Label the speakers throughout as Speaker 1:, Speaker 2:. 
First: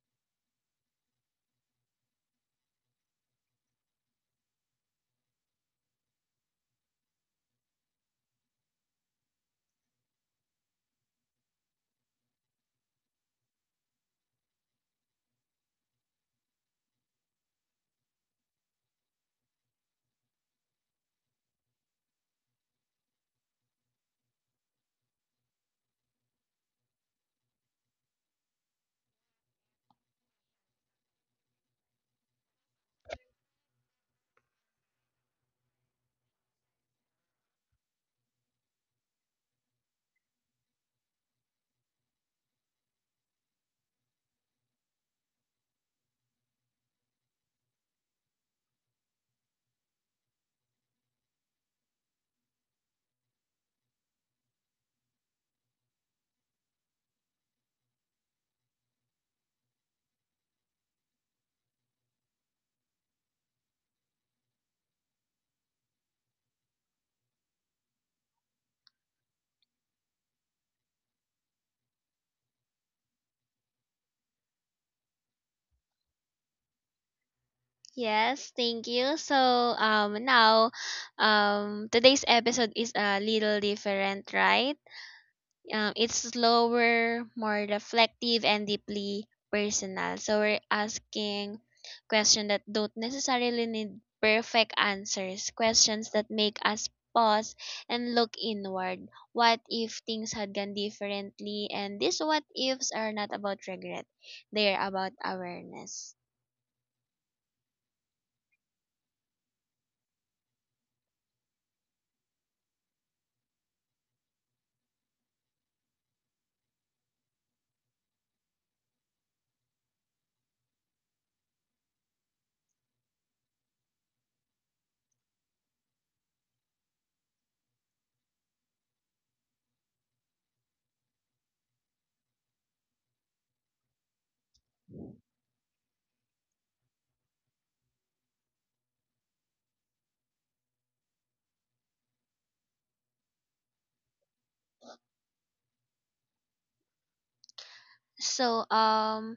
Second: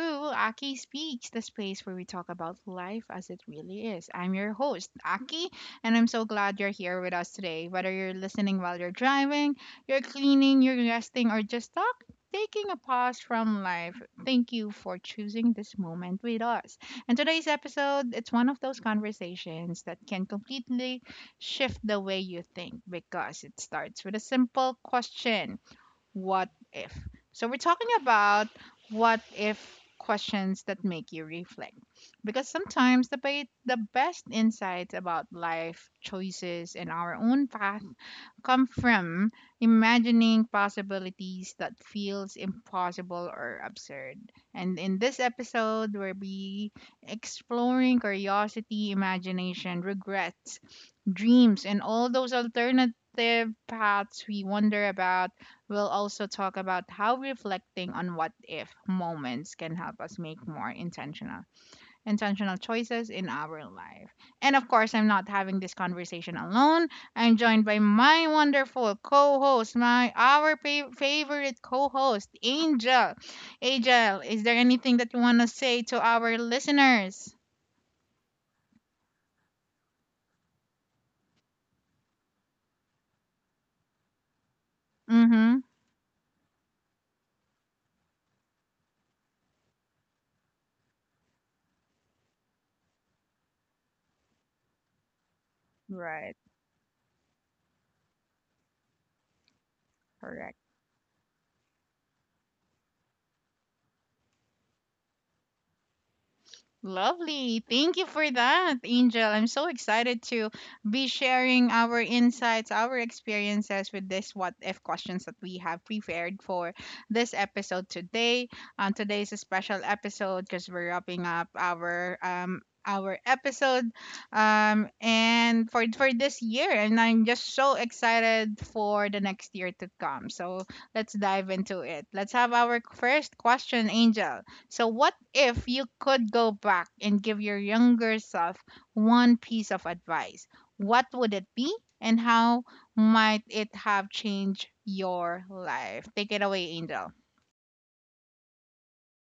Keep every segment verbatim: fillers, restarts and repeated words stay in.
Speaker 1: Aki Speaks, the space where we talk about life as it really is. I'm your host, Aki, and I'm so glad you're here with us today. Whether you're listening while you're driving, you're cleaning, you're resting, or just talk, taking a pause from life, thank you for choosing this moment with us. And today's episode, it's one of those conversations that can completely shift the way you think, because it starts with a simple question: what if. So we're talking about what if questions that make you reflect, because sometimes the be- the best insights about life choices and our own path come from imagining possibilities that feels impossible or absurd, and in this episode we'll be exploring curiosity, imagination, regret, dreams, and all those alternative paths we wonder about. We'll also talk about how reflecting on what if moments can help us make more intentional intentional choices in our life. And of course, I'm not having this conversation alone. I'm joined by my wonderful co-host, my our fa- favorite co-host, Angel. Angel, is there anything that you want to say to our listeners?
Speaker 2: Yes, thank you. So um now um today's episode is a little different, right?
Speaker 1: Mhm.
Speaker 2: Um it's slower, more reflective and deeply personal. So we're asking questions that don't necessarily need perfect answers, questions that
Speaker 1: Right.
Speaker 2: make us pause and look inward. What if things had
Speaker 1: Correct.
Speaker 2: gone differently? And these what ifs are not about regret. They are about awareness.
Speaker 1: Lovely. Thank you for that, Angel. I'm so excited to be sharing our insights, our experiences with this what if questions that we have prepared for this episode today. Um, today is a special episode because we're wrapping up our um our episode um and for for this year, and I'm just so excited for the next year to come. So let's dive into it. Let's have our first question, Angel. So, what if you could go back and give your younger self one piece of advice? What would it be, and how might it have changed your life? Take it away, Angel.
Speaker 2: So um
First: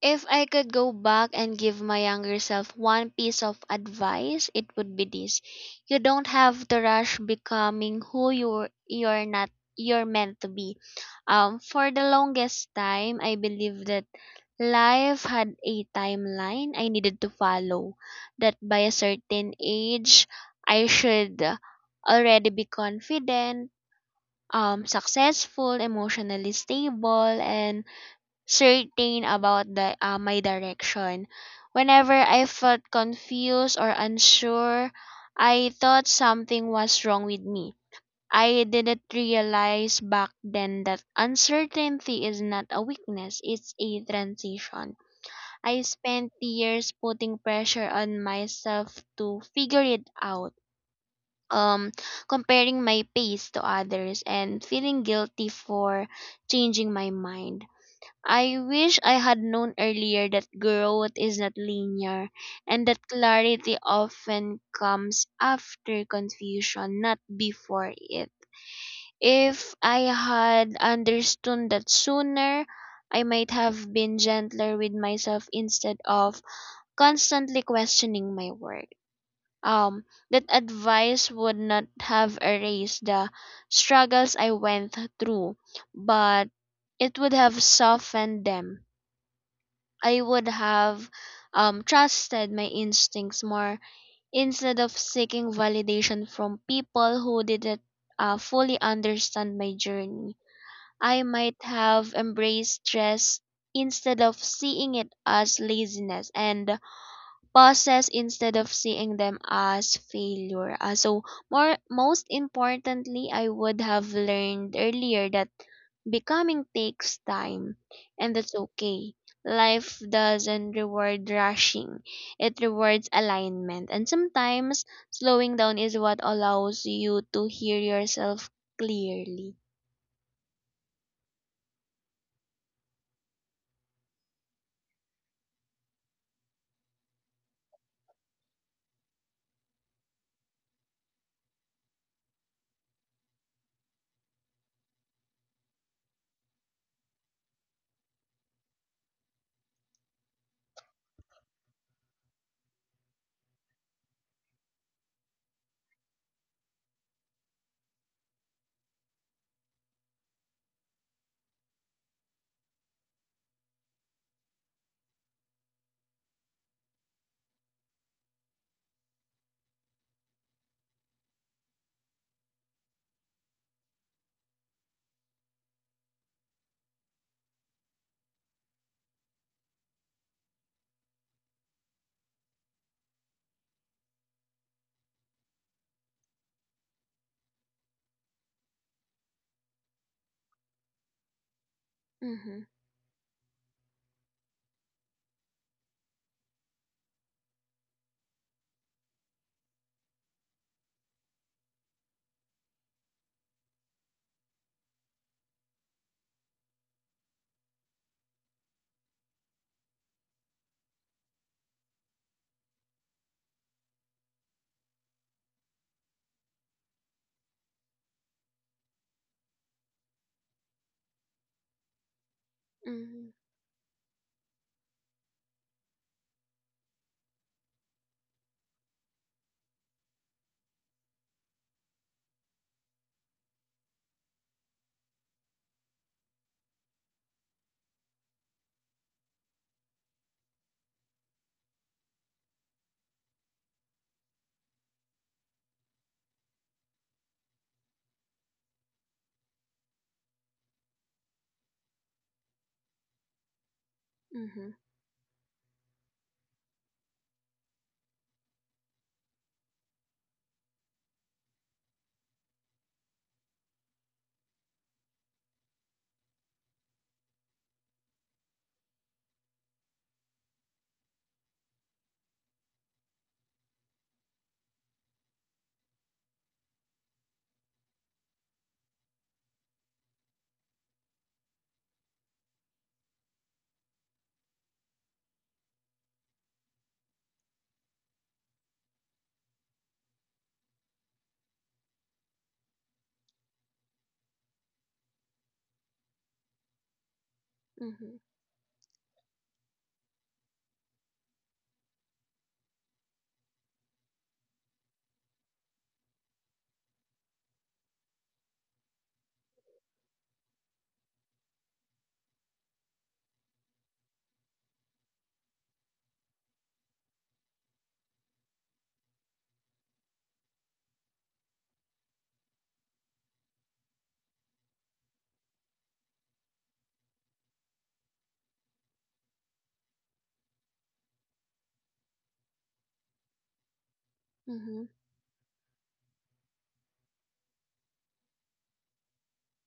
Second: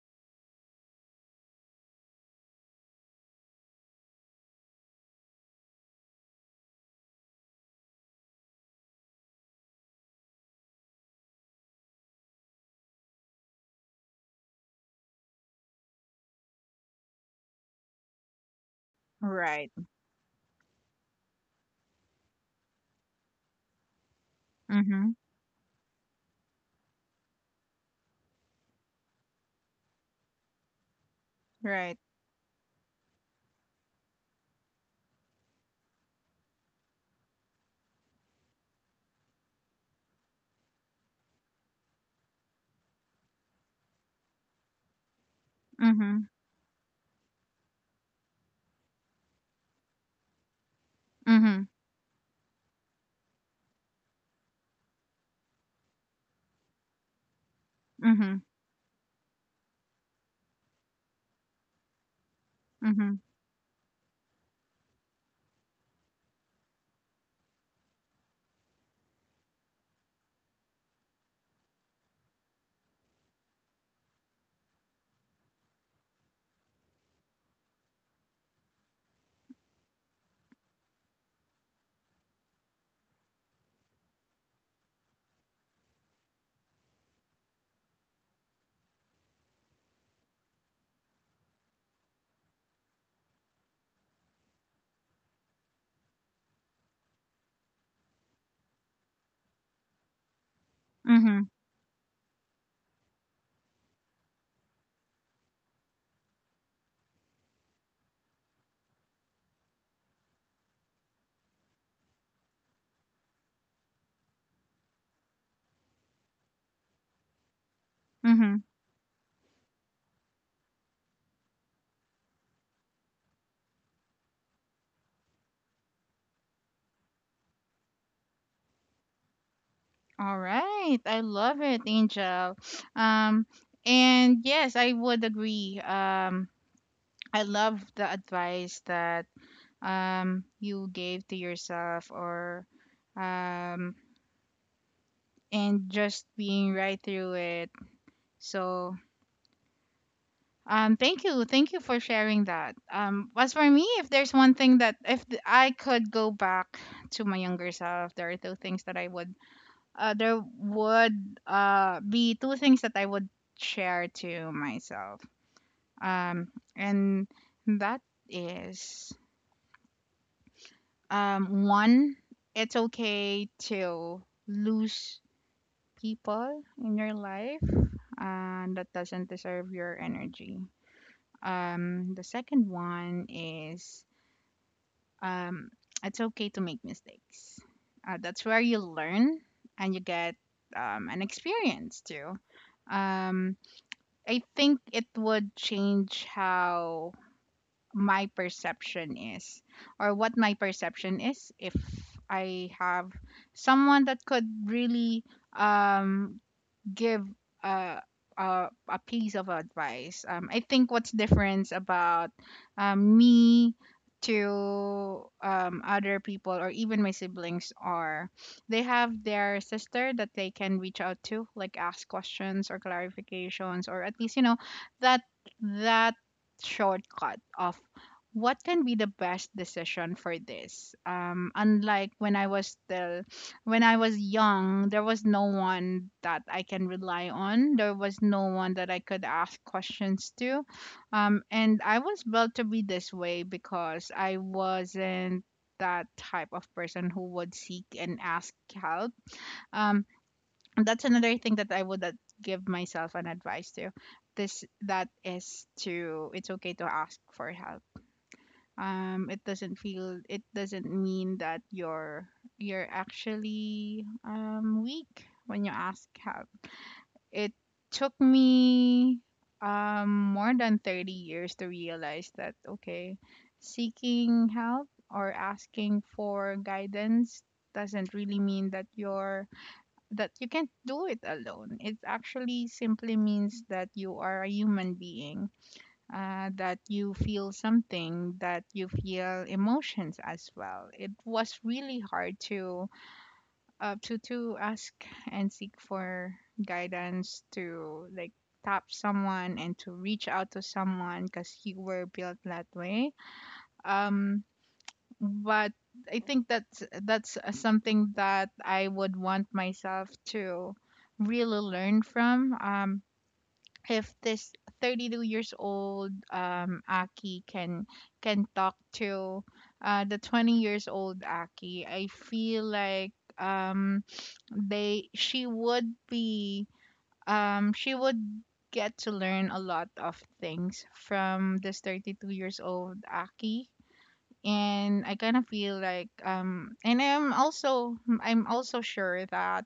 Speaker 2: If I could go back and give my younger self one piece of advice, it would be this. You don't have to rush becoming who you're you're not you're meant to be. Um for the longest time I believed that life had a timeline I needed to follow. That by a certain
Speaker 1: Right.
Speaker 2: age I should already be confident, um
Speaker 1: Mm-hmm.
Speaker 2: successful, emotionally stable and certain about the uh, my direction.
Speaker 1: Right.
Speaker 2: Whenever I felt confused or unsure, I thought something was wrong with me. I didn't realize back then that uncertainty is not a weakness, it's a transition. I
Speaker 1: Mm-hmm.
Speaker 2: spent years putting pressure on myself to figure it out.
Speaker 1: Mm-hmm.
Speaker 2: Um, comparing my pace to others and feeling guilty for changing my mind.
Speaker 1: Mm-hmm.
Speaker 2: I wish I had known earlier that growth is not linear and that
Speaker 1: Mm-hmm.
Speaker 2: clarity often comes after confusion, not before it. If I had understood that sooner, I might have been gentler with myself instead of constantly questioning my work. Um, that advice would not have erased the struggles I went through, but it would have softened them. I would have um, trusted my instincts more instead of seeking validation from people who didn't uh, fully understand my journey. I
Speaker 1: Mm-hmm.
Speaker 2: might have embraced stress instead of seeing it as laziness and process instead of seeing them as failure. Uh, so more most importantly, I would have learned earlier that becoming takes time and that's
Speaker 1: Mm-hmm.
Speaker 2: okay. Life doesn't reward rushing. It rewards alignment. And sometimes slowing down is what allows you to hear yourself clearly.
Speaker 1: All right. I love it, Angel. Um, and yes, I would agree. Um, I love the advice that um you gave to yourself, or um and just being right through it. So um thank you thank you for sharing that. Um as for me, if there's one thing, that if th- I could go back to my younger self, there are two things that I would uh there would uh be two things that I would share to myself. Um and That is, um one, it's okay to lose people in your life, uh, that doesn't deserve your energy. Um, the second one is, um, it's okay to make mistakes. Uh, that's where you learn and you get, um, an experience too.
Speaker 2: Mhm.
Speaker 1: Um, I think it would change how my perception is, or what my perception is, if I have someone that could really um give a a, a piece of advice. Um, I think what's different about um, me to um, other people, or even my siblings, are they have their sister that they can reach out to, like ask questions or
Speaker 2: Mhm.
Speaker 1: clarifications, or at least you know that that shortcut of what can be the best decision for this, um unlike when i was still when I was young, there was no one that I can rely on. There was no one that I could ask questions to. Um, and I was built to be this way because I wasn't that type of person who would seek and ask help. Um, and that's another thing that I would, uh, give myself an advice to. This
Speaker 2: Mhm.
Speaker 1: that is, to, it's okay to ask for help. Um it doesn't feel it doesn't mean that you're you're actually um weak when you ask help. It took me um more than thirty years to realize that, okay, seeking help or asking for guidance doesn't really mean that you're, that you can't do it alone. It actually simply means that you are a human being, uh, that you feel something, that you feel emotions as well. It was really hard to, uh, to to ask and seek for guidance, to
Speaker 2: Mhm.
Speaker 1: like tap someone and to reach out to someone, because you were built that way. Um, but I think that's that's uh, something that I would want myself to really learn from. Um, if this thirty-two years old um Aki can can talk to uh the twenty years old Aki, I feel like um they she would be um she would get to learn a lot of things from this thirty-two years old Aki.
Speaker 2: Mhm.
Speaker 1: And I kind of feel like, um and I'm also, I'm also sure that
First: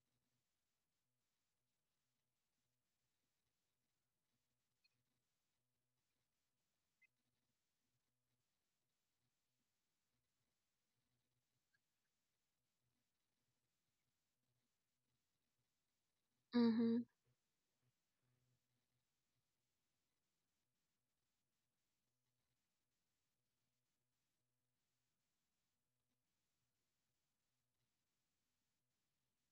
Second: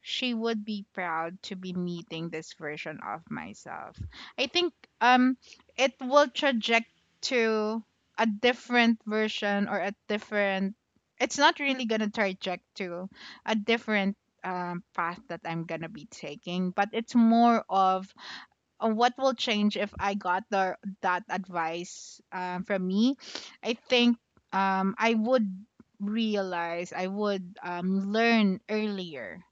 Speaker 1: she would be proud to be meeting this version of myself. I think um it will traject to a different version, or a different, it's not really gonna traject to a different, um, path that I'm gonna be taking, but
Speaker 2: Mhm.
Speaker 1: it's more of, uh, what will change if I got the that advice, um, from me. I think, um, I would realize, I would, um, learn earlier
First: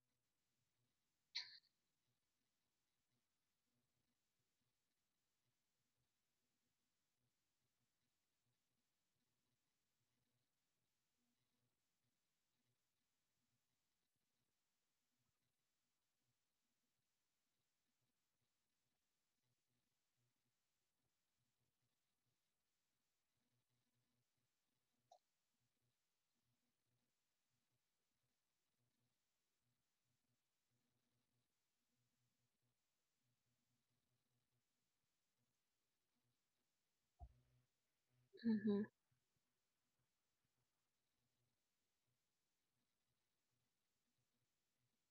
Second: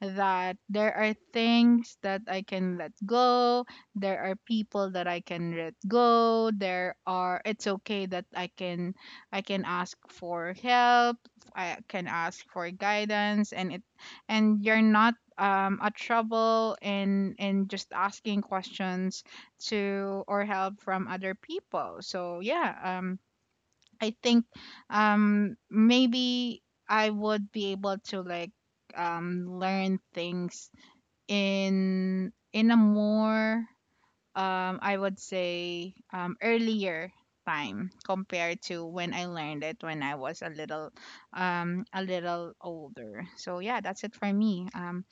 Speaker 1: that there are things that I can let go, there are people that I can let go, there are, it's okay that I can I can ask for help, I can ask for guidance, and it and you're not, um, a trouble in in just asking questions to, or help from other people. So yeah, um, I think, um, maybe I would be able to like, um, learn things in in a more, um, I would say um, earlier time compared to
Speaker 2: Mhm.
Speaker 1: when I learned it when I was a little, um, a little older. So yeah, that's it for me. Um,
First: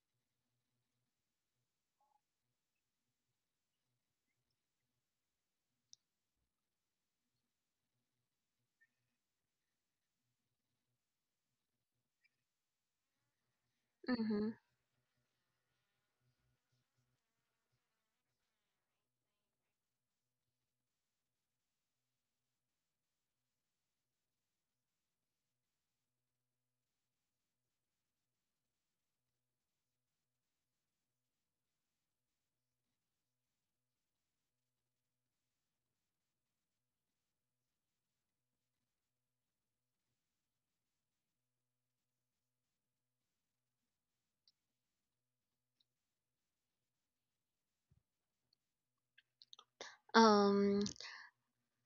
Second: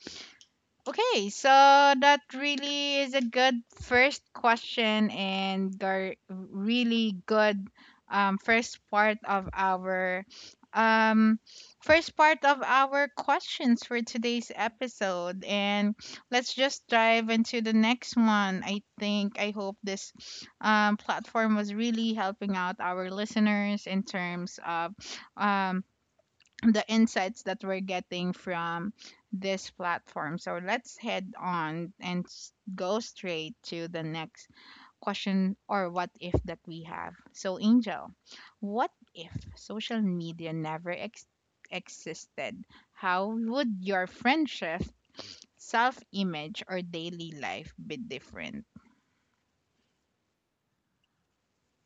Speaker 1: Okay, so that really is a good first question, and gar- really good um, first part of our um, first part of our questions for today's
Speaker 2: Mhm.
Speaker 1: episode. And let's just dive into the next one. I think, I hope this, um, platform was really helping out our listeners in terms of, um, the insights that we're getting from this platform. So let's head on and s- go straight to the next question, or what if, that we have. So, Angel, what if social media never ex- existed? How would your friendship, self image, or daily life be different?
Speaker 2: Um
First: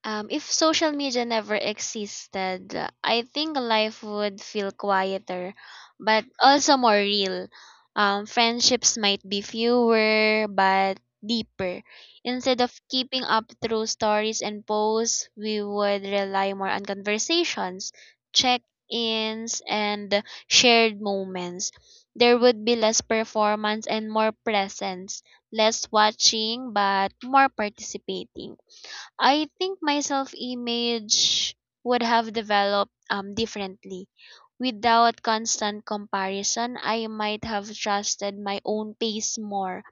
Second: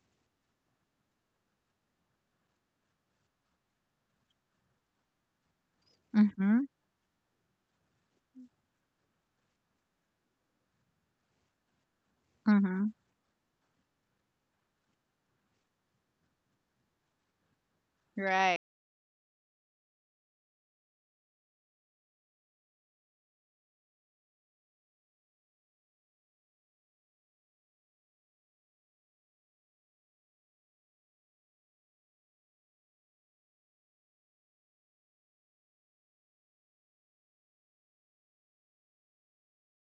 Speaker 2: Um, if social media never existed, uh, I think life would feel quieter, but
Speaker 1: Mm-hmm.
Speaker 2: also more real. Um, friendships might be fewer, but deeper. Instead of
Speaker 1: Mm-hmm.
Speaker 2: keeping up through stories and posts, we would rely more on conversations,
Speaker 1: Right.
Speaker 2: check ins, and shared moments. There would be less performance and more presence, less watching, but more participating. I think my self image would have developed um, differently. Without constant comparison, I might have trusted my own pace more.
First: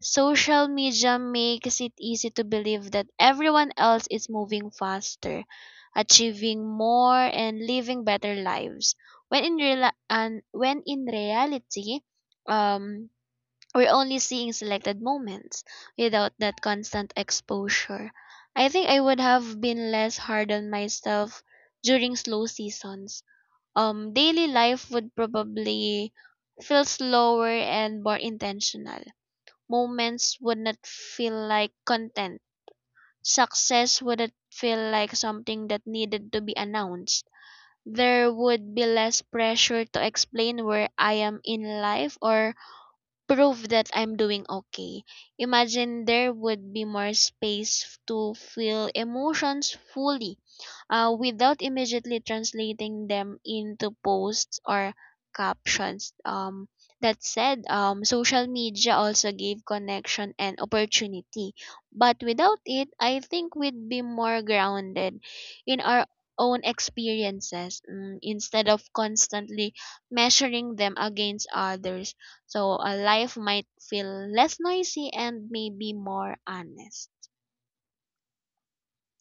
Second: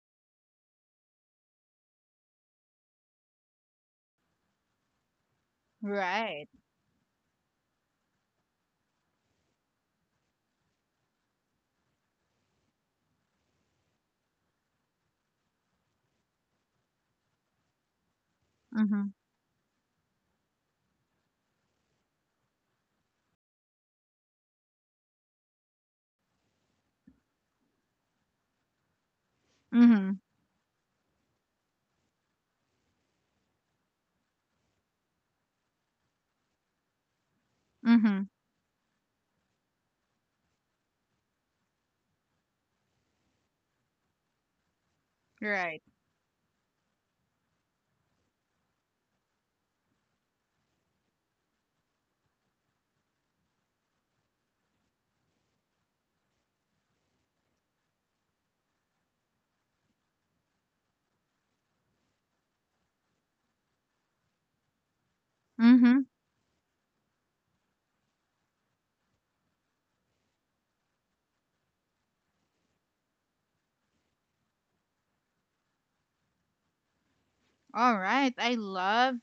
Speaker 2: Social media makes it easy to believe that everyone else is moving faster,
Speaker 1: Right.
Speaker 2: achieving more, and living better lives. When in real and when in reality, um, we're only seeing selected moments. Without that constant exposure, I think I
Speaker 1: Mm-hmm.
Speaker 2: would have been less hard on myself during slow seasons. Um, daily life would probably feel slower and more intentional.
Speaker 1: Mm-hmm.
Speaker 2: Moments would not feel like content. Success wouldn't feel like something that needed to be announced.
Speaker 1: Mm-hmm.
Speaker 2: There would be less pressure to explain where I am in life or prove that I'm doing okay.
Speaker 1: Right.
Speaker 2: Imagine there would be more space to feel emotions fully uh, without immediately translating them into posts or captions. Um, that said, um, social media also gave connection and opportunity. But without it, I think we'd be more grounded in our
Speaker 1: Mm-hmm.
Speaker 2: own experiences mm, instead of constantly measuring them against others. So a life might feel less noisy and maybe more honest.
Speaker 1: All right. I love,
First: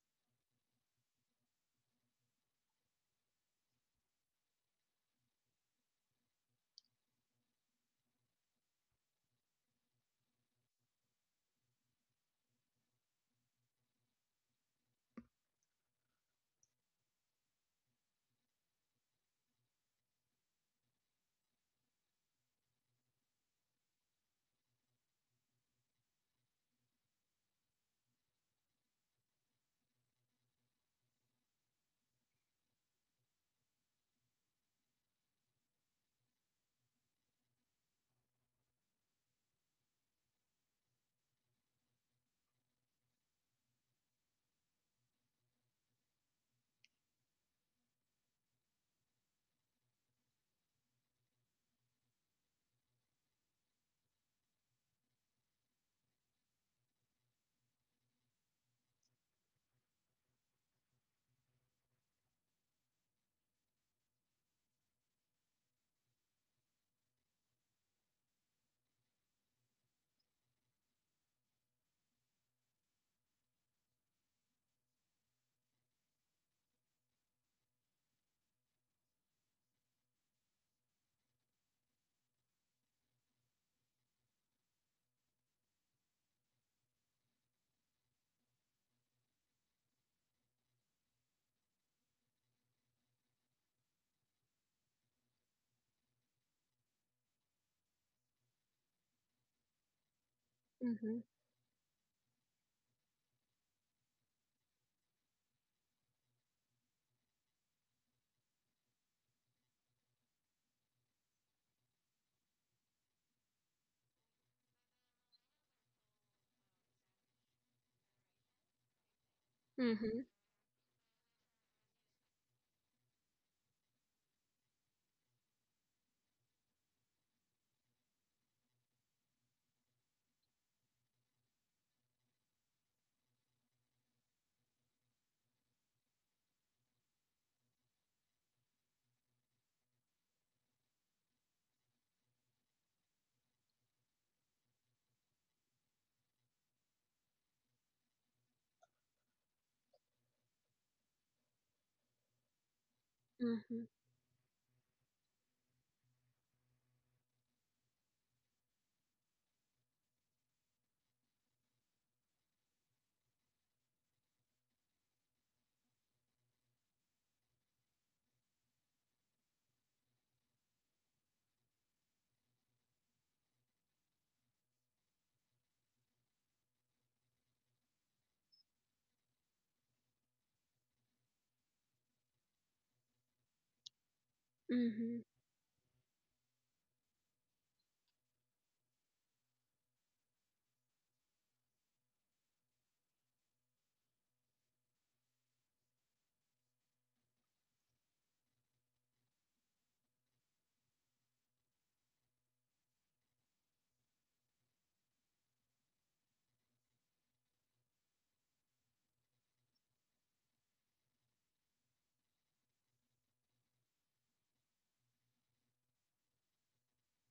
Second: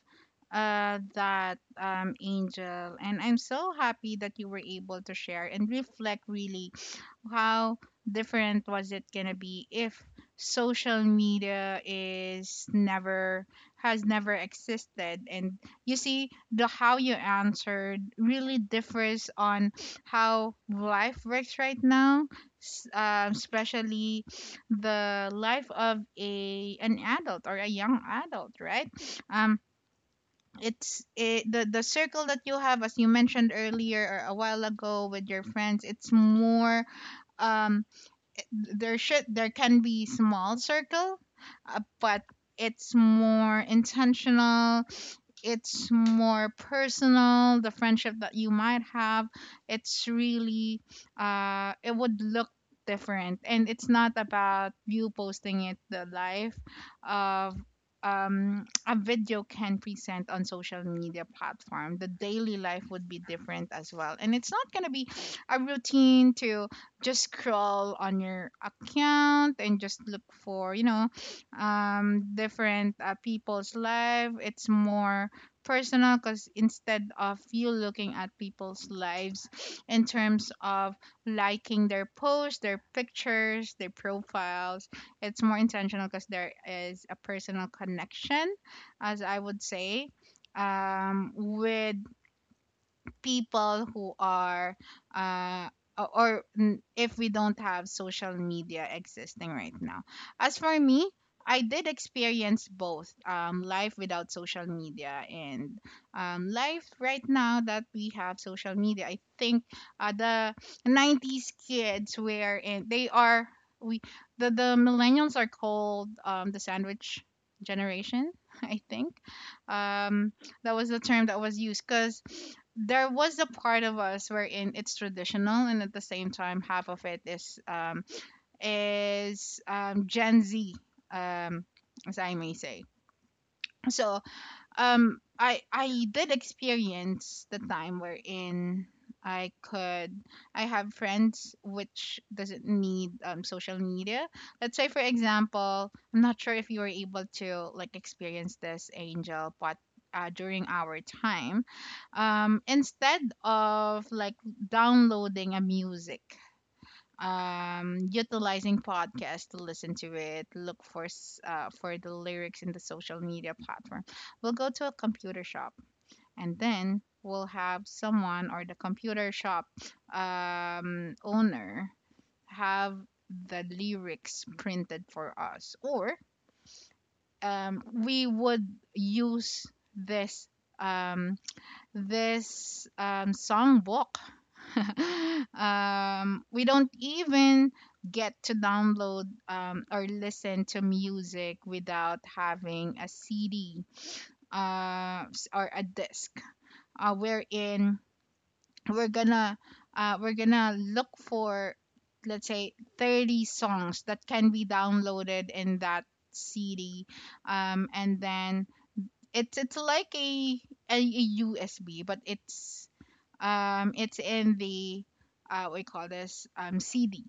Speaker 1: uh, that, um, Angel. And I'm so happy that you were able to share and reflect really how different was it gonna be if social media is never has never existed, and you see the how you answered really differs on how life works right now. S- um, especially the life of a an adult, or a young adult, right? um it's it, the the circle that you have, as you mentioned earlier or a while ago, with your friends, it's more, um there should there can be small circle, uh, but it's more intentional, it's more personal, the friendship that you might have, it's really, uh it would look different. And it's not about you posting it, the life of, um a video can present on social media platform. The daily life would be different as well, and it's not going to be a routine to just scroll on your account and just look for, you know, um different, uh, people's life. It's more personal because instead of you looking at people's lives in terms of liking their posts, their pictures, their profiles, it's more intentional because there is a personal connection, as I would say, um, with people who are, uh o- or mm, if we don't have social media existing right now. As for me,
Speaker 2: Mhm.
Speaker 1: I did experience both, um, life without social media, and um, life right now that we have social media. I think, uh, the nineties kids were, and they are, we the, the millennials are called, um, the sandwich generation, I think.
Speaker 2: Mhm.
Speaker 1: Um, that was the term that was used because there was a part of us wherein it's traditional, and at the same time half of it is um is um Gen Z, um as I may say. So, um, I I did experience the time wherein I could I have friends which doesn't need um social media. Let's say for example, I'm not sure if you were able to like experience this, Angel, but, uh, during our time, um, instead
Speaker 2: Mhm.
Speaker 1: of like downloading a music, um utilizing podcasts to listen to it, look for s- uh, for the lyrics in the social media platform, we'll go to a computer shop, and then we'll have someone or the computer shop, um, owner have the lyrics printed for us, or um, we would use this um, this, um, songbook.
Speaker 2: Mhm.
Speaker 1: Um, we don't even get to download, um, or listen to music without having a C D, uh, s- or a disc, uh, wherein we're gonna, uh, we're gonna look for, let's say, thirty songs that can be downloaded in that C D, um, and then it's it's like a a, U S B, but it's, um it's in the, uh what do you call this, um C D.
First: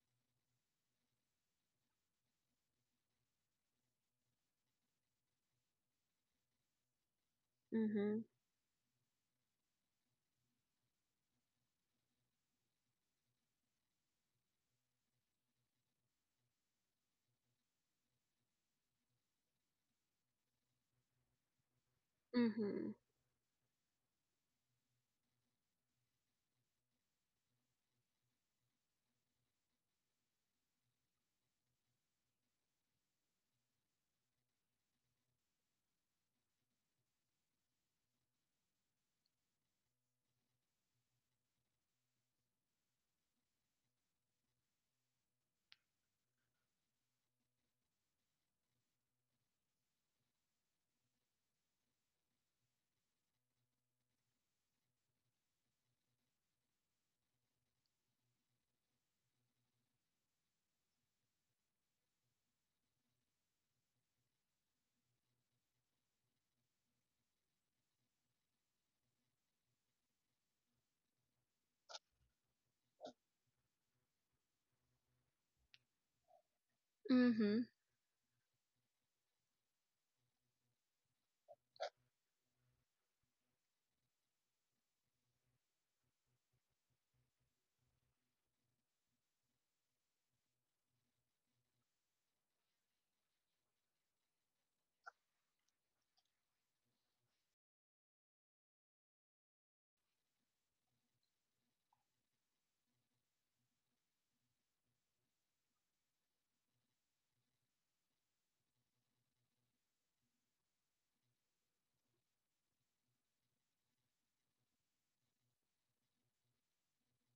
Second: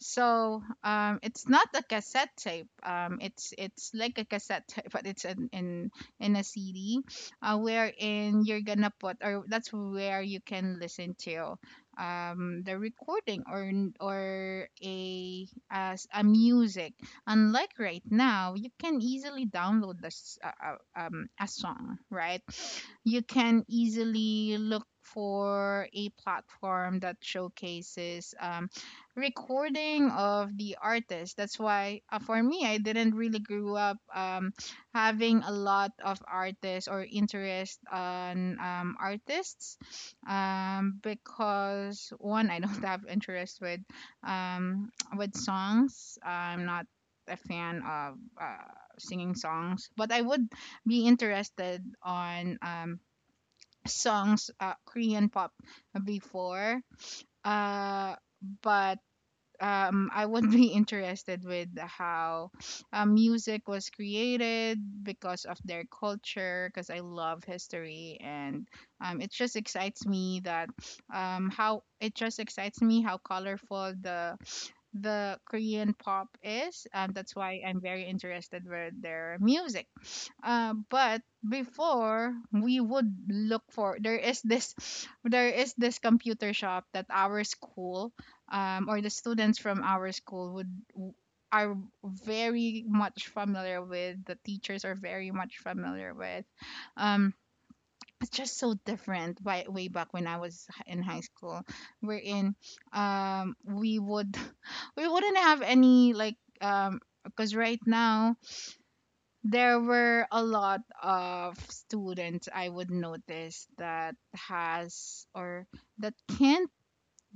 Speaker 1: So, um it's not a cassette tape. Um it's it's like a cassette tape, but it's in in, in a C D, uh,
Speaker 2: Mhm.
Speaker 1: wherein you're gonna put or that's where you can listen to um the recording or n- or a as a music. Unlike right now, you can easily download this uh, uh, um, a song, right?
Speaker 2: Mhm.
Speaker 1: You can easily look for a platform that showcases um, recording of the artist. That's why uh, for me, I didn't really grew up um, having a lot of artists or interest on um, artists, um, because one, I don't have interest with um, with songs. I'm not a fan of uh, singing songs, but I would be interested on um, songs, uh, Korean pop before. Uh, but um, I would be interested with how uh, music was created because of their culture, because I love history, and um, it just excites me that um, how it just excites me how colorful the the Korean pop is. Um, that's why
Speaker 2: Mhm.
Speaker 1: I'm very interested with their music. Uh, but before we would look for, there is this there is this computer shop that our school, um, or the students from our school would w- are very much familiar with, the teachers are very much familiar with. um, it's just so different by way back when I was h- in high school. We're in um we would we wouldn't have any, like, um because right now there were a lot of students, I would notice, that has or that can't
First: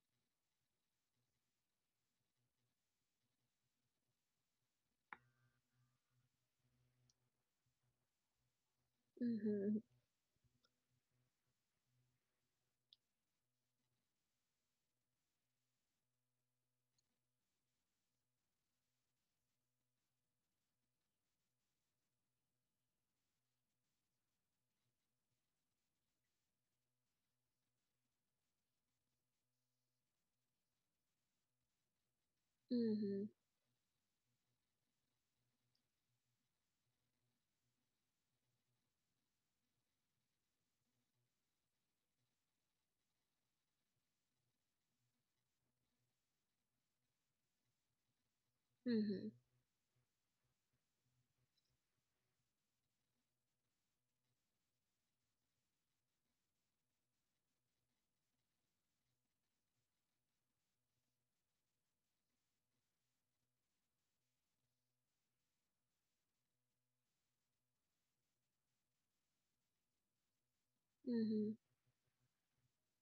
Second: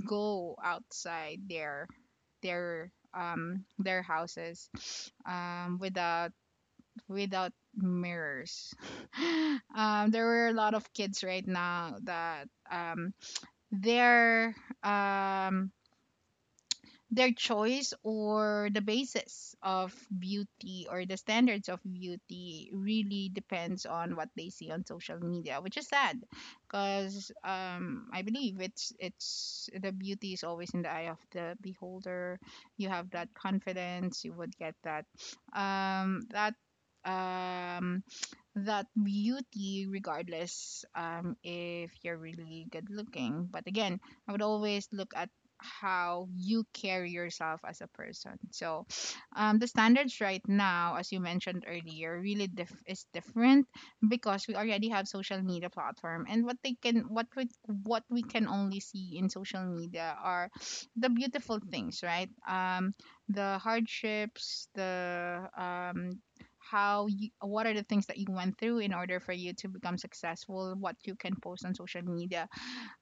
Speaker 1: go outside their their um their houses um without without mirrors.
Speaker 2: Mhm.
Speaker 1: Um, there were a lot of kids right now that, um, their um, their choice, or the basis of beauty, or the standards of beauty really depends on what they see on social media, which is sad because, um, I believe it's it's the beauty is always in the eye of the beholder. You have that
Speaker 2: Mhm.
Speaker 1: confidence, you would get that, um, that um that beauty regardless, um, if you're really good looking, but again, I would always look at how you carry yourself as a person. So
Speaker 2: Mhm.
Speaker 1: um, the standards right now, as you mentioned earlier, really dif- is different, because we already have social media platform and what they can what we, what we can only see in social media are the beautiful things, right? Um, the hardships, the, um, how you, what are the things that you went through in order for you to become successful, what you can
Speaker 2: Mhm.
Speaker 1: post on social media,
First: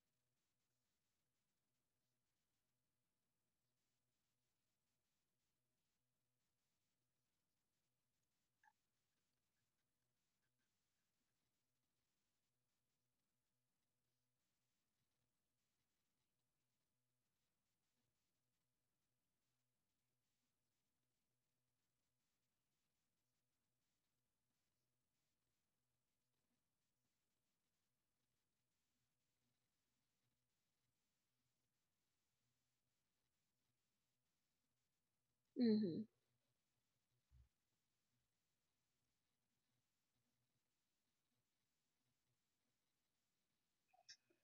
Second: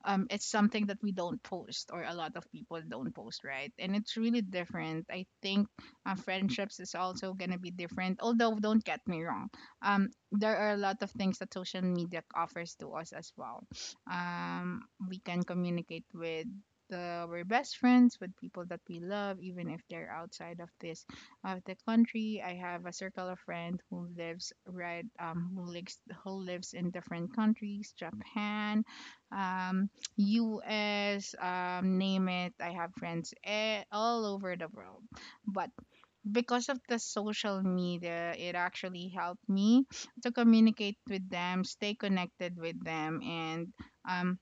Speaker 1: um, it's something that we don't post, or a lot of people don't post, right? And it's really different. I think uh, friendships is also gonna be different. Although don't get me wrong, um, there are a lot of things that social media offers to us as well. Um, we can communicate with the, our best friends, with people that we love, even if they're outside of this, of the country. I have a circle of friends who lives, right um who lives who lives in different countries. Japan, um, U S, um, name it. I have friends, eh, all over the world. But
Speaker 2: Mhm.
Speaker 1: because of the social media, it actually helped me to communicate with them, stay connected with them, and, um,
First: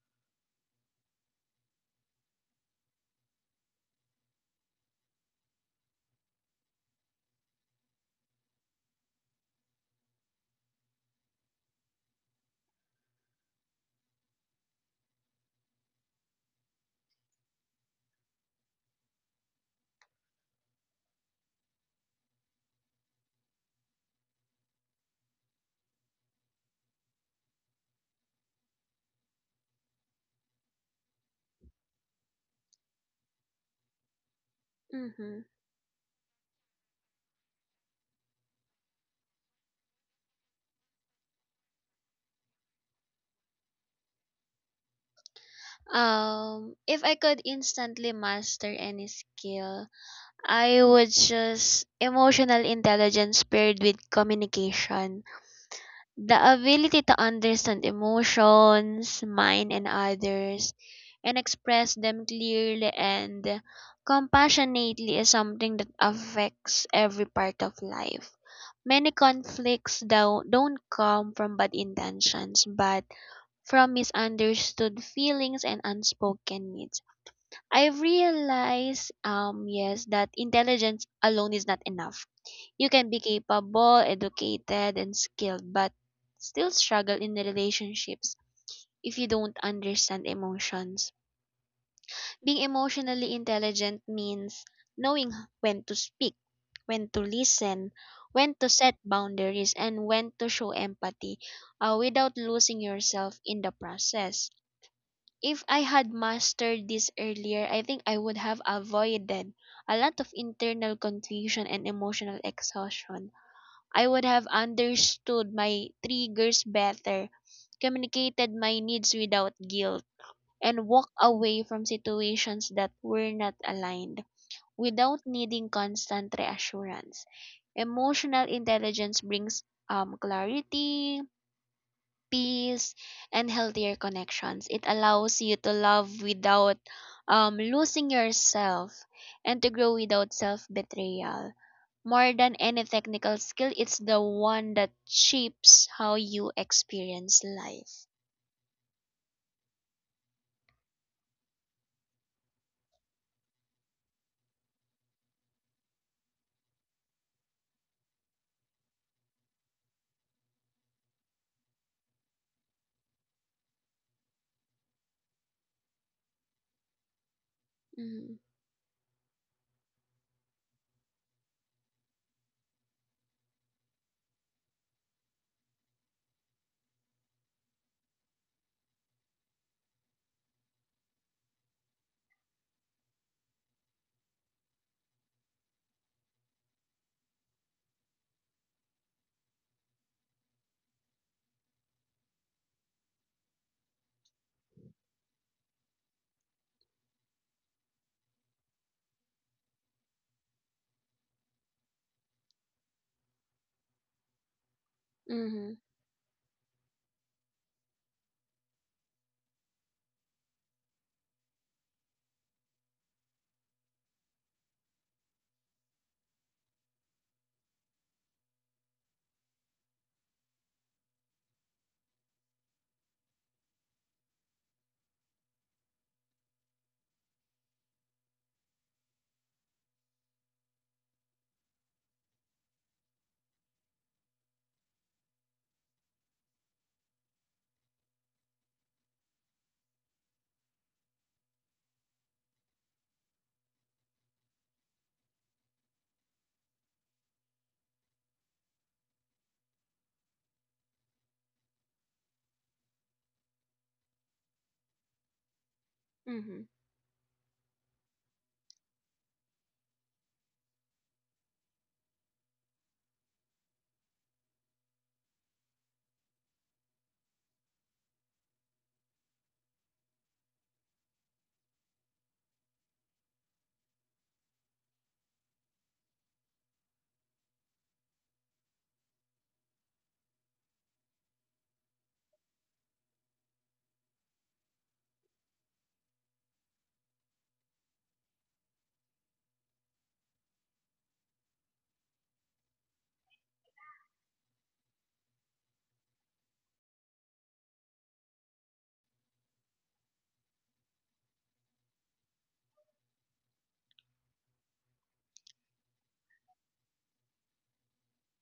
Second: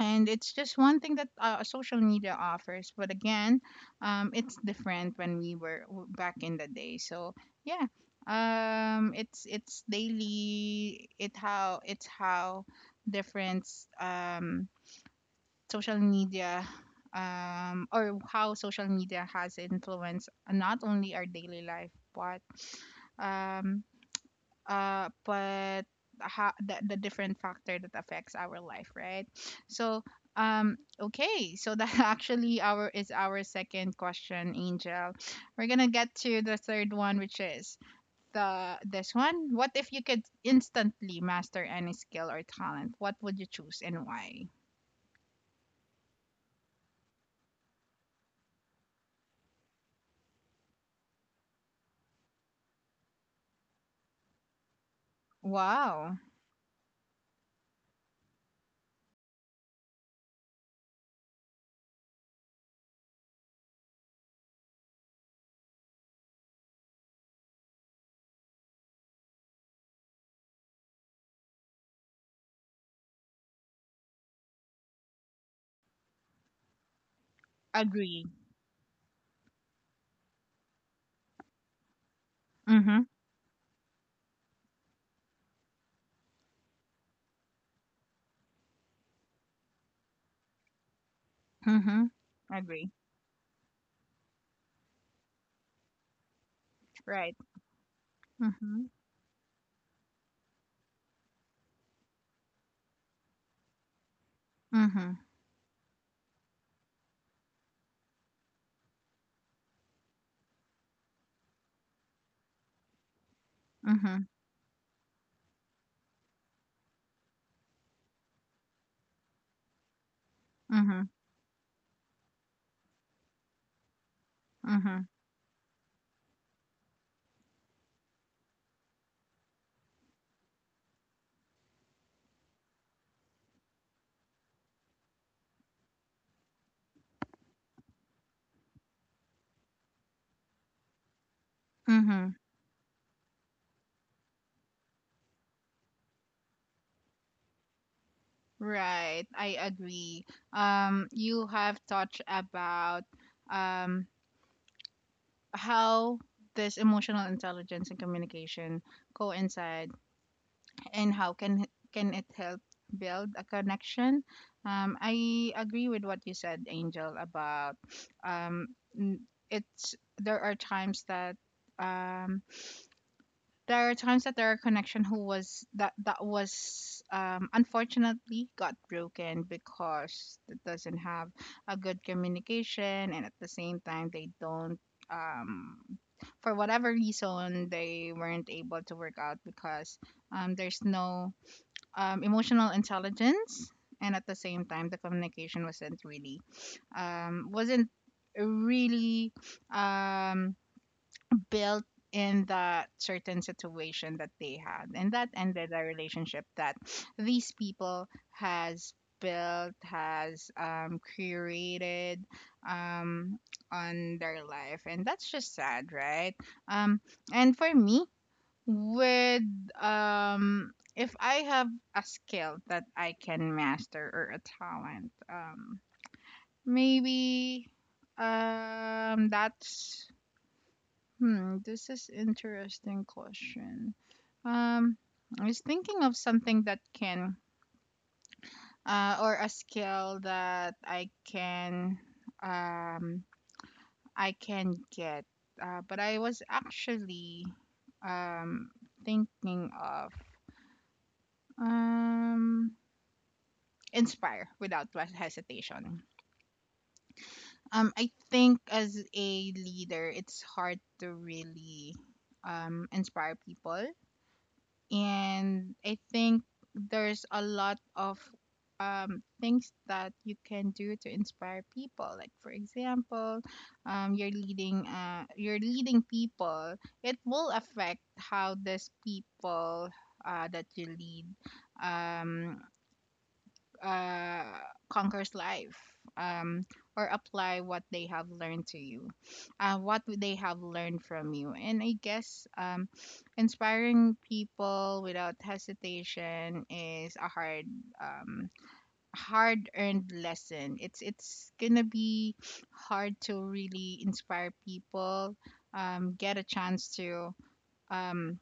Speaker 1: and it's just one thing that uh, social media offers. But again, um, it's different when we were w- back in the day. So yeah, um, it's it's daily. It how it's how difference um Social media, um, or how social media has influenced not only our daily life, but, um, uh, but how, the, the different factor that affects our life, right? So um okay, so that actually our is our second question, Angel.
Speaker 2: Mhm.
Speaker 1: We're gonna get to the third one, which is the this one. What if you could instantly master any skill or talent? What would you choose and why?
Speaker 2: Um, if I could instantly master any skill, I would just emotional intelligence paired with communication,
Speaker 1: Wow.
Speaker 2: the ability to understand emotions, mine and others, and express them clearly and compassionately is something that affects every part of life. Many conflicts don't, don't come from bad intentions, but from misunderstood feelings and unspoken needs. I've
Speaker 1: Agree.
Speaker 2: realized, um, yes, that intelligence alone is not enough. You
Speaker 1: Mhm.
Speaker 2: can be capable, educated, and skilled, but still struggle in relationships if you don't understand emotions.
Speaker 1: Mhm.
Speaker 2: Being
Speaker 1: Agree.
Speaker 2: emotionally intelligent means knowing when to speak, when to
Speaker 1: Right.
Speaker 2: listen, when to
Speaker 1: Mhm.
Speaker 2: set boundaries, and when to show empathy uh, without losing yourself in the process.
Speaker 1: Mhm.
Speaker 2: If I had mastered this earlier, I think I would have avoided a lot of internal confusion and emotional exhaustion. I would
Speaker 1: Mhm.
Speaker 2: have understood my triggers better, communicated my needs without guilt, and
Speaker 1: Mhm.
Speaker 2: walked away from situations that were not aligned
Speaker 1: Mhm.
Speaker 2: without needing constant reassurance. Emotional intelligence brings um, clarity, peace, and healthier connections. It allows you to love without um, losing yourself and to grow without self betrayal. More
Speaker 1: Mhm.
Speaker 2: than any technical skill, it's the one that shapes how you experience life.
Speaker 1: Right. I agree. Um, you have touched about, um how this emotional intelligence and communication coincide, and how can can it help build a connection? Um, I agree with what you said, Angel, about,
Speaker 2: Mhm,
Speaker 1: um n- it's, there are times that, um there are times that there are connection, who was that that was, um, unfortunately, got broken because it doesn't have a good communication, and at the same time they don't, um, for whatever reason, they weren't able to work out because, um, there's no um, emotional intelligence, and at the same time the communication wasn't really um, wasn't really um, built in that certain situation that they had, and that ended
Speaker 2: mhm,
Speaker 1: a relationship that these people has built, has um, created, um, on their life, and that's just sad, right? um, and for me, with, um, if I have a skill that I can master or a talent, um, maybe, um that's hmm, this is interesting question. Um, I was thinking of something that can, uh, or a skill that I can, um, I can get. Uh, but I was actually, um, thinking of, um, inspire without was- hesitation.
Speaker 2: mhm,
Speaker 1: Um, I think as a leader, it's hard to really, um, inspire people, and I think there's a lot of, um, things that you can do to inspire people. Like for example, um, you're leading, uh, you're leading people. It will affect how these people, uh, that you lead, um, uh, conquers life, um, or apply what they have learned to you, uh, what would they have learned from you. And I guess, um, inspiring people without hesitation is a hard, um, hard earned lesson. It's it's gonna be hard to really inspire people, um, get a chance to, um,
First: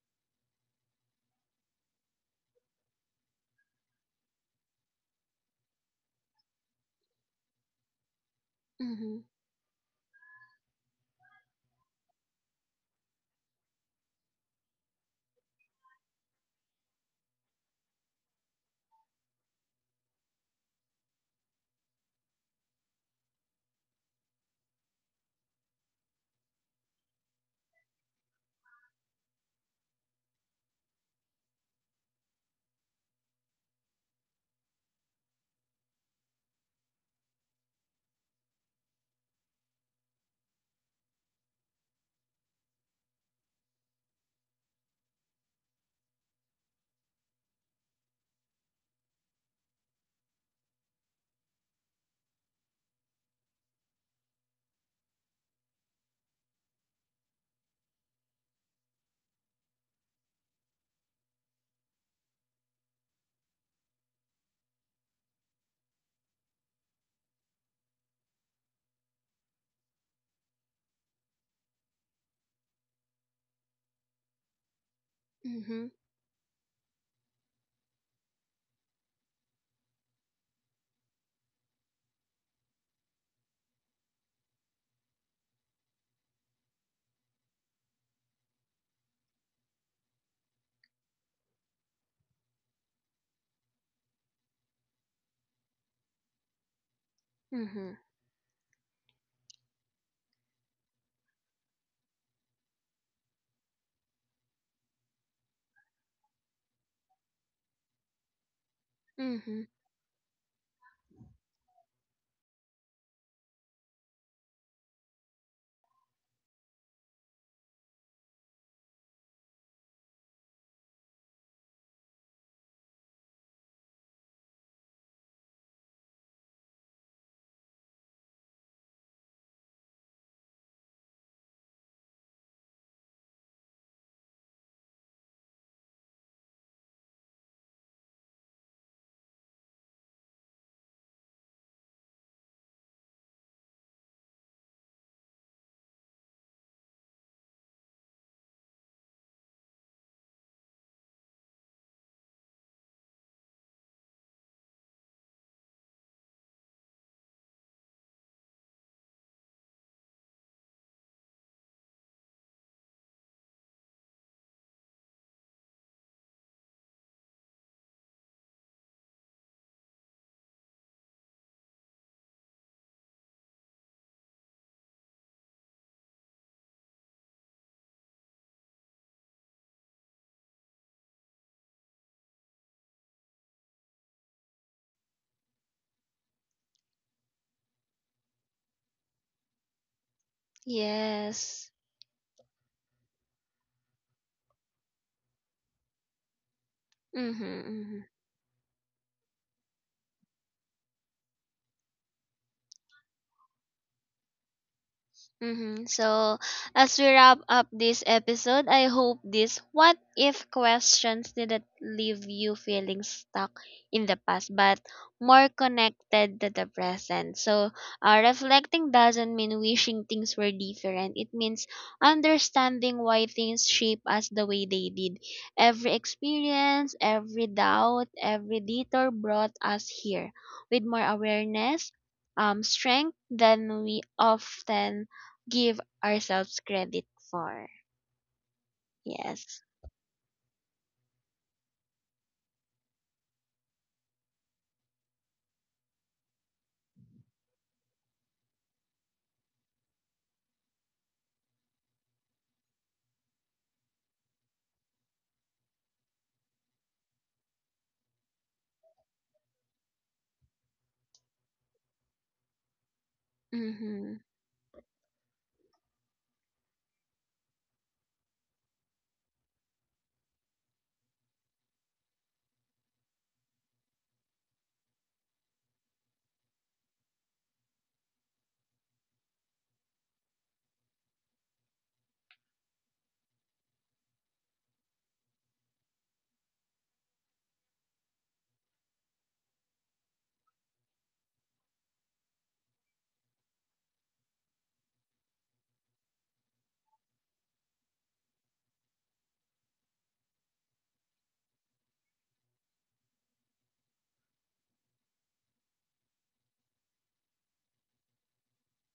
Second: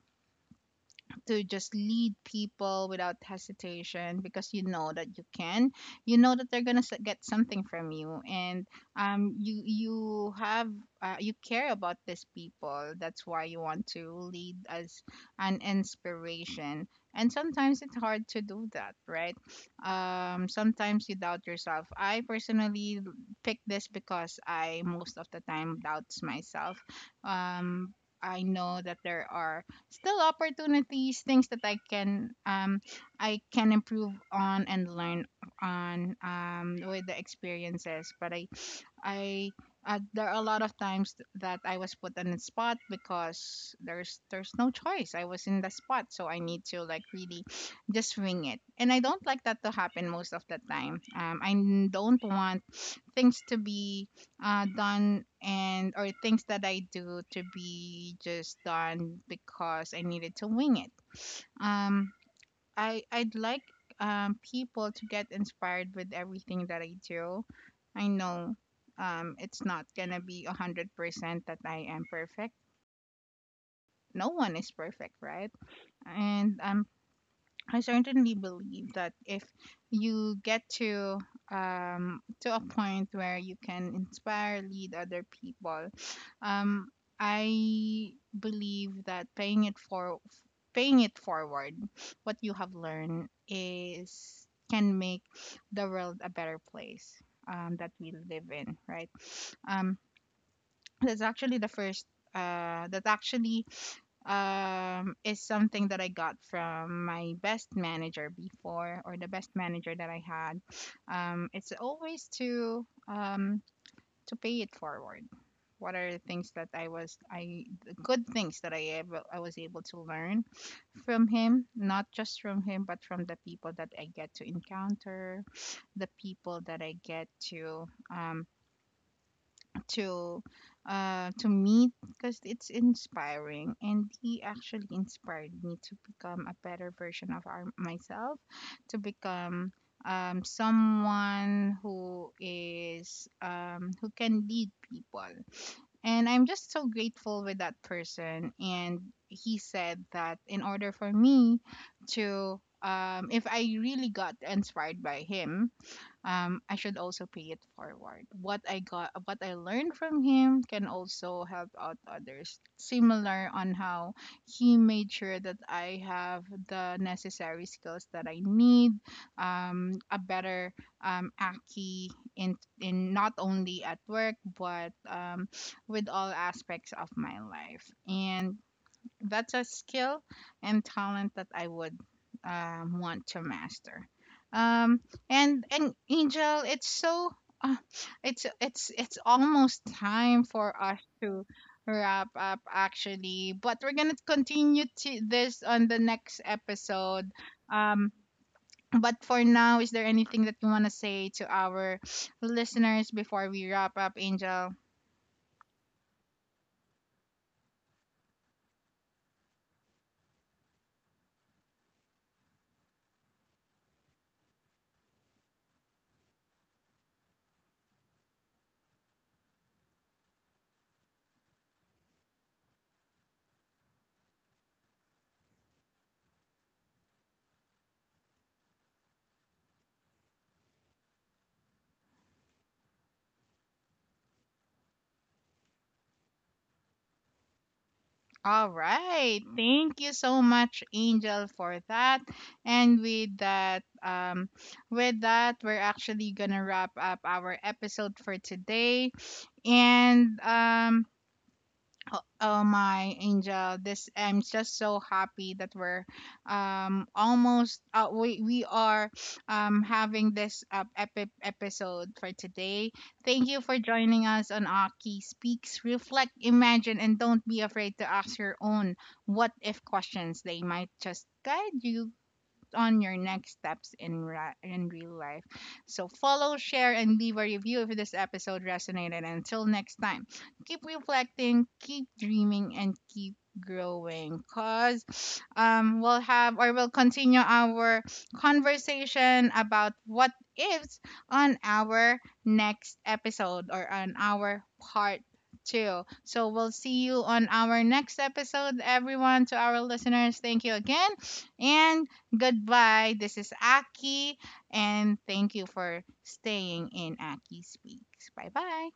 Speaker 1: to just lead people without hesitation, because you know that you can, you know that they're gonna s- get something from you, and
Speaker 2: mhm,
Speaker 1: um you you have, uh, you care about these people. That's why you want to lead as an inspiration, and sometimes it's hard to do that, right? Um sometimes you doubt yourself. I personally pick this because I most of the time doubts myself. um I know that there are still opportunities, things that I can um I can improve on and learn on, um with the experiences. But I I uh, there are a lot of times th- that I was put on the spot, because there's there's no choice. I was in the spot, so I need to like really just wing it. And I don't like that to happen most of the time. Um, I n- don't want things to be, uh, done, and or things that I do to be just done because I needed to wing it. Um, I I'd like um people to get inspired with everything that I do. I know um it's not gonna be a hundred percent that I am perfect. No one is perfect, right?
Speaker 2: mhm,
Speaker 1: And I'm I certainly believe that if you get to, um, to a point where you can inspire, lead other people, um, I believe that paying it for paying it forward, what you have learned, is can make the world a better place, um, that
Speaker 2: mhm,
Speaker 1: we live in, right? Um, that's actually the first. Uh, that actually, um, is something that I got from my best manager before, or the best
Speaker 2: mhm.
Speaker 1: manager that I had. Um, it's always to, um, to pay it forward. What are the things that I was I the good things that I able, I was able to learn from him, not just from him, but from the people that I get to encounter, the people that I get to, um, to uh to meet, because it's inspiring, and he actually inspired me to become a better version of our, myself, to become um someone who is um who can lead people, and I'm just so grateful with that person. And he said that in order for me to, um, if I really got inspired by him, um, I should also pay it forward. What I got, what I learned from him, can also help out others. Similar on how he made sure that I have the necessary skills that I need, um, a better, um, Aki, in, in not only at work, but, um, with all aspects of my life. And that's a skill and talent that I would, um, want to master. Um, and and Angel, it's so, uh, it's it's it's almost time for us to
Speaker 2: Yes.
Speaker 1: wrap up, actually, but we're gonna continue to this on the next episode.
Speaker 2: Mhm, mhm.
Speaker 1: Um, but for now, is there anything that you wanna say to our listeners before we wrap up, Angel?
Speaker 2: Mm-hmm. So, as we wrap up this episode, I hope this what if questions didn't leave you feeling stuck in the past, but more connected to the present. So, uh, reflecting doesn't mean wishing things were different, it means understanding why things shape us the way they did. Every experience, every doubt, every detour brought us here with more awareness. Um, strength than we often give ourselves credit for.
Speaker 1: All right.
Speaker 2: Yes.
Speaker 1: Thank you so much, Angel, for that. And with that, um, with that, we're actually gonna wrap up our episode for today. And um, oh my Angel, this I'm just so happy that we're um almost uh, we we are um having this uh, epic episode for today. Thank you for
Speaker 2: Mm-hmm.
Speaker 1: joining us on Aki Speaks. Reflect, imagine, and don't be afraid to ask your own what if questions. They might just guide you on your next steps in ra- in real life. So follow, share, and leave a review if this episode resonated. Until next time, keep reflecting, keep dreaming, and keep growing. Cause um, we'll have or we'll continue our conversation about what ifs on our next episode, or on our part two. So we'll see you on our next episode, everyone. To our listeners, thank you again, and goodbye. This is Aki, and thank you for staying in Aki Speaks. Bye bye.